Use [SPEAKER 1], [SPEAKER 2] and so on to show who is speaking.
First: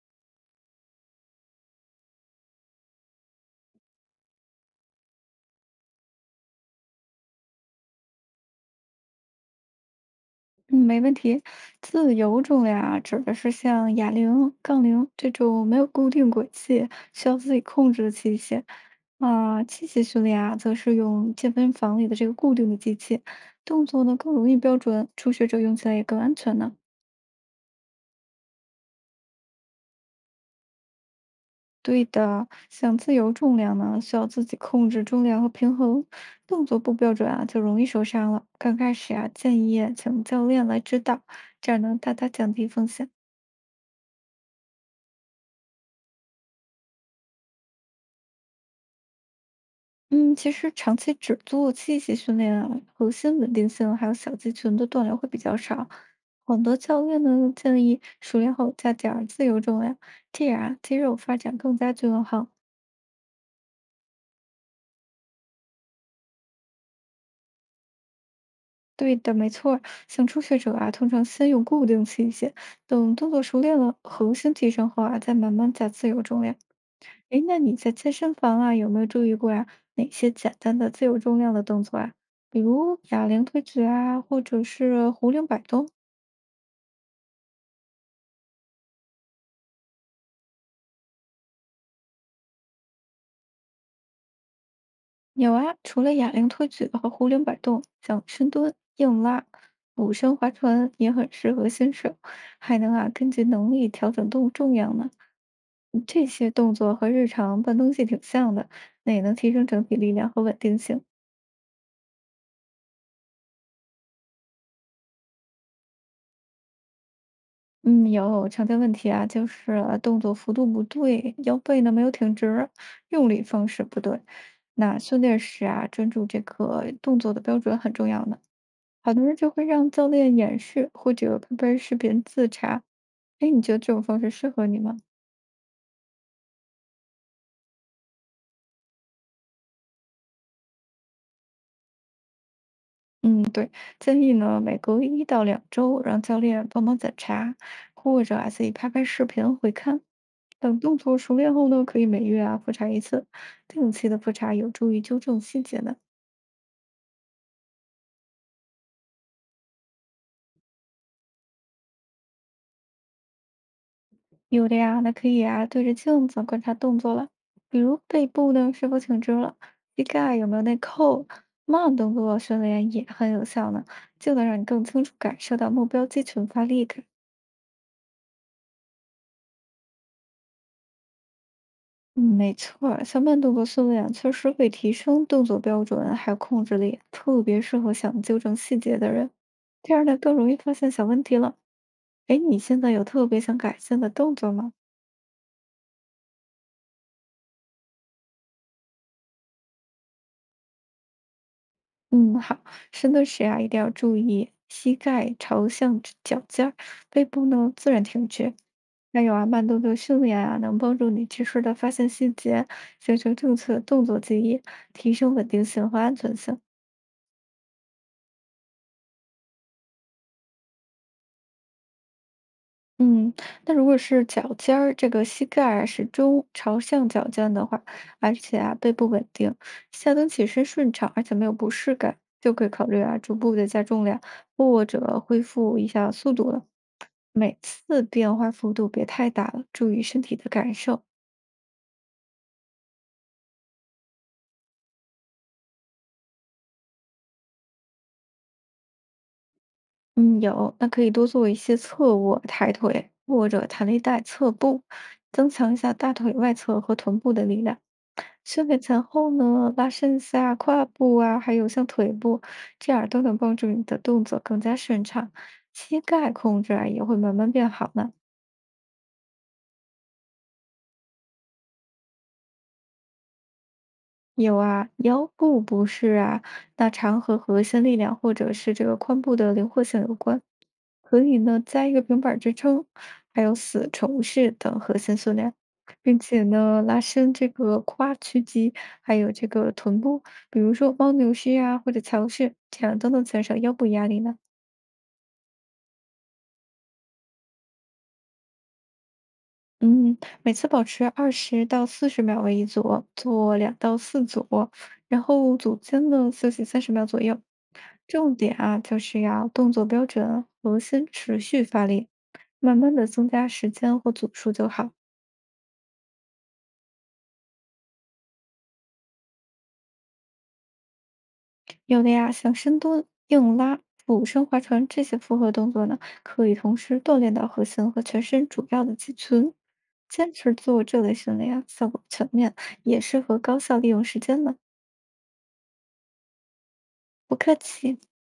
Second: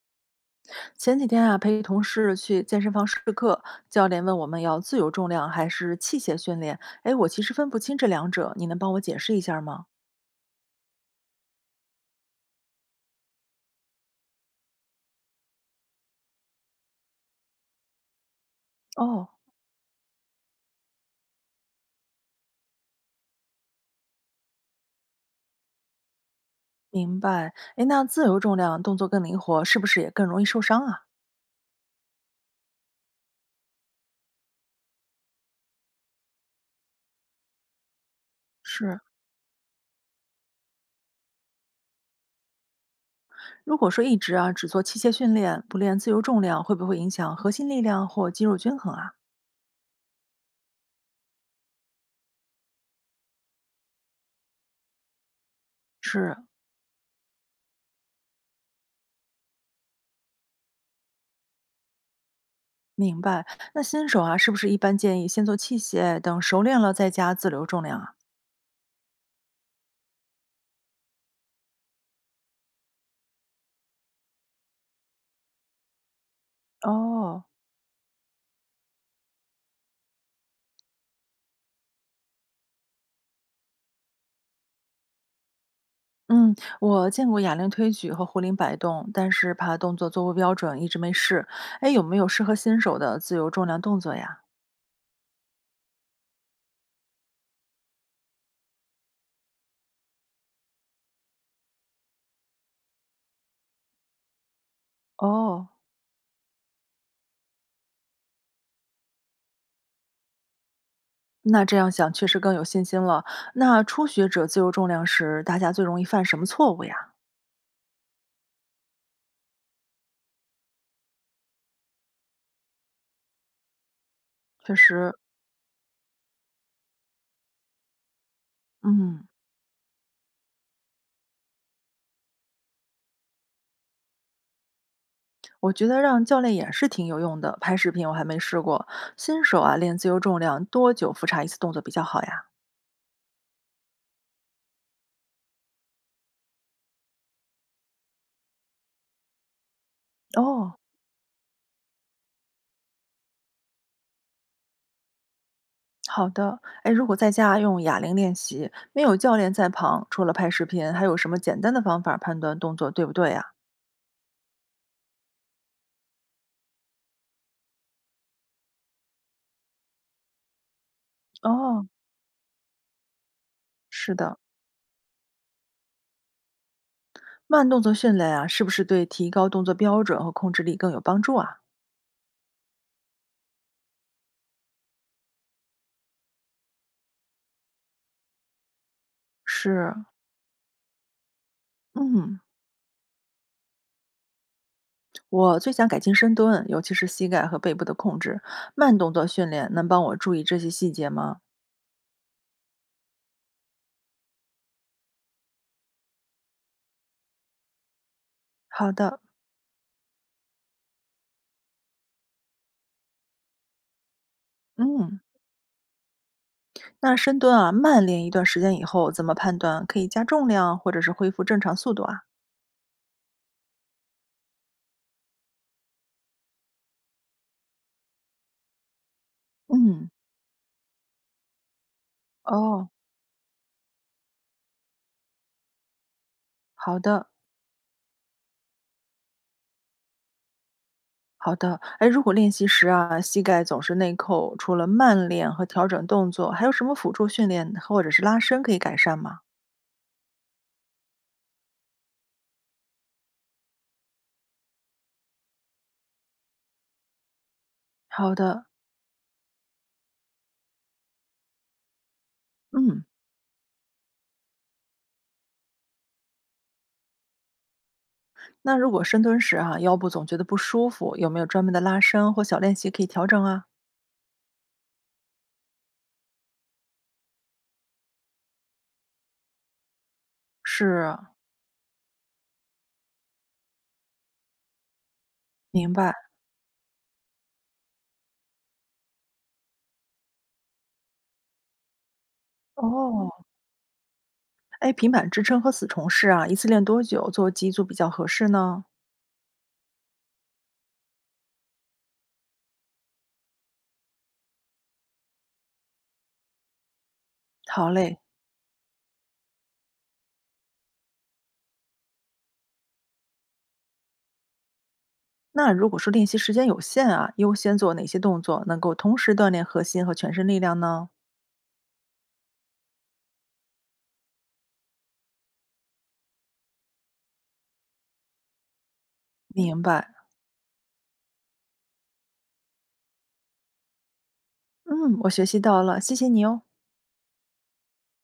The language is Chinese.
[SPEAKER 1] 前几天啊，陪同事去健身房试课，教练问我们要自由重量还是器械训练。哎，我其实分不清这两者，你能帮我解释一下吗？
[SPEAKER 2] 嗯，没问题。自由重量啊，指的是像哑铃、杠铃这种没有固定轨迹、需要自己控制的器械。
[SPEAKER 1] 哦，
[SPEAKER 2] 啊、器械训练啊，则是用健身房里的这个固定的机器，动作呢更容易标准，初学者用起来也更安全呢。
[SPEAKER 1] 明白。哎，那自由重量动作更灵活，是不是也更容易受伤啊？
[SPEAKER 2] 对的，像自由重量呢，需要自己控制重量和平衡，动作不标准啊，就容易受伤了。刚开
[SPEAKER 1] 是，
[SPEAKER 2] 始啊，建议请教练来指导，这样能大大降低风险。
[SPEAKER 1] 如果说一直啊只做器械训练，不练自由重量，会不会影响核心力量或肌肉均衡啊？
[SPEAKER 2] 嗯，其实长期只做器械训练啊，核心稳定性还有小肌群的锻炼会比较少。
[SPEAKER 1] 是，
[SPEAKER 2] 很多教练呢建议熟练后加点儿自由重量，这样啊肌肉发展更加均衡。
[SPEAKER 1] 明白。那新手啊，是不是一般建议先做器械，等熟练了再加自由重量啊？
[SPEAKER 2] 对的，没错儿。像初学者啊，通常先用固定器械，等动作熟练了，核心提升后啊，再慢慢加自由重量。诶，
[SPEAKER 1] 哦，
[SPEAKER 2] 那你在健身房啊，有没有注意过呀？哪些简单的自由重量的动作啊？比如哑铃推举啊，或者是壶铃摆动。
[SPEAKER 1] 嗯，我见过哑铃推举和壶铃摆动，但是怕动作做不标准，一直没试。哎，有没有适合新手的自由重量动作呀？
[SPEAKER 2] 有啊，除了哑铃推举和壶铃摆动，像深蹲、硬拉、俯身划船也很适合新手，还能啊根据能力调整动重量呢。
[SPEAKER 1] 哦，
[SPEAKER 2] 这些动作和日常搬东西挺像的，那也能提升整体力量和稳定性。
[SPEAKER 1] 那这样想确实更有信心了。那初学者自由重量时，大家最容易犯什么错误呀？
[SPEAKER 2] 嗯，有常见问题啊，就是啊动作幅度不对，腰背呢没有挺直，用力方式不对。
[SPEAKER 1] 确
[SPEAKER 2] 那
[SPEAKER 1] 实，
[SPEAKER 2] 训练时啊，专注这个动作的标准很重要呢。好多
[SPEAKER 1] 嗯，
[SPEAKER 2] 人就会让教练演示或者拍拍视频自查。哎，你觉得这种方式适合你吗？
[SPEAKER 1] 我觉得让教练演示挺有用的。拍视频我还没试过，新手啊练自由重量多久复查一次动作比较好呀？
[SPEAKER 2] 嗯，对，建议呢，每隔1到2周让教练帮忙检查，或者啊自己拍拍视频回看。
[SPEAKER 1] 哦，
[SPEAKER 2] 等动作熟练后呢，可以每月啊复查一次，定期的复查有助于纠正细节呢。
[SPEAKER 1] 好的，哎，如果在家用哑铃练习，没有教练在旁，除了拍视频，还有什么简单的方法判断动作对不对啊？
[SPEAKER 2] 有的呀，那可以啊，对着镜子观察动作了，比如背部呢是否挺直了，膝盖有没有内扣，
[SPEAKER 1] 哦，
[SPEAKER 2] 慢动作训练也很有效呢，
[SPEAKER 1] 是
[SPEAKER 2] 就
[SPEAKER 1] 的，
[SPEAKER 2] 能让你更清楚感受到目标肌群发力感。
[SPEAKER 1] 慢动作训练啊，是不是对提高动作标准和控制力更有帮助啊？
[SPEAKER 2] 嗯，没错儿，像慢动作训练确实会提升动作标准，还有控制力，特别适合想纠正细节的人，这
[SPEAKER 1] 是，
[SPEAKER 2] 样呢更容易发现小问题了。哎，
[SPEAKER 1] 嗯，
[SPEAKER 2] 你现在有特别想改进的动作吗？
[SPEAKER 1] 我最想改进深蹲，尤其是膝盖和背部的控制。慢动作训练能帮我注意这些细节吗？
[SPEAKER 2] 嗯，好，深蹲时啊，一定要注意膝盖朝向指脚尖儿，背部呢自然挺直。
[SPEAKER 1] 好的，
[SPEAKER 2] 还有啊，慢动作训练啊，能帮助你及时的发现细节，形成正确的动作记忆，提
[SPEAKER 1] 嗯，
[SPEAKER 2] 升稳定性和安全性。
[SPEAKER 1] 那深蹲啊，慢练一段时间以后，怎么判断可以加重量或者是恢复正常速度啊？
[SPEAKER 2] 嗯，那如果是脚尖儿，这个膝盖啊始终朝向脚尖的话，而且啊背部稳定，
[SPEAKER 1] 嗯，
[SPEAKER 2] 下蹲起身顺畅，而且没有不适感，就可以考
[SPEAKER 1] 哦，
[SPEAKER 2] 虑啊逐步的加重量，或者恢复一下速度了。
[SPEAKER 1] 好的，
[SPEAKER 2] 每次变化幅度别太大了，注意身体的感受。
[SPEAKER 1] 好的。哎，如果练习时啊，膝盖总是内扣，除了慢练和调整动作，还有什么辅助训练或者是拉伸可以改善吗？
[SPEAKER 2] 嗯，有，那可以多做一些侧卧、抬腿或者弹力带侧步，增强一下大腿外侧和臀部的力量。
[SPEAKER 1] 好
[SPEAKER 2] 修
[SPEAKER 1] 的，
[SPEAKER 2] 改前后呢，拉伸一下胯部啊，还有像腿部，这
[SPEAKER 1] 嗯。
[SPEAKER 2] 样都能帮助你的动作更加顺畅，膝盖控制啊也会慢慢变好呢。
[SPEAKER 1] 那如果深蹲时啊，腰部总觉得不舒服，有没有专门的拉伸或小练习可以调整啊？
[SPEAKER 2] 有啊，腰部不适啊，那常和核心力量或者是这个髋部的灵活性有关。
[SPEAKER 1] 是，
[SPEAKER 2] 可以呢，加一个平板儿支撑，还有死虫式等核心训练，
[SPEAKER 1] 明白。
[SPEAKER 2] 并且呢，拉伸这个胯屈肌，还有这个臀部，比如说猫牛式啊，或者桥式，这样都能减
[SPEAKER 1] 哦，
[SPEAKER 2] 少腰部压力呢。
[SPEAKER 1] 哎，平板支撑和死虫式啊，一次练多久做几组比较合适呢？
[SPEAKER 2] 嗯，每次保持20到40秒为一组，做2到4组，然后组间呢休息30秒左右。
[SPEAKER 1] 好嘞。
[SPEAKER 2] 重点啊，就是要动作标准，核心持续发力，慢慢的增加时间或组数就好。
[SPEAKER 1] 那如果说练习时间有限啊，优先做哪些动作能够同时锻炼核心和全身力量呢？
[SPEAKER 2] 有的呀，像深蹲、硬拉、俯身划船这些复合动作呢，可以同时锻炼到核心和全身主要的肌群。
[SPEAKER 1] 明白。
[SPEAKER 2] 坚持做这类训练啊，效果全面，也适合高效利用时间呢。
[SPEAKER 1] 嗯，我学习到了，谢谢你哦。
[SPEAKER 2] 不客气。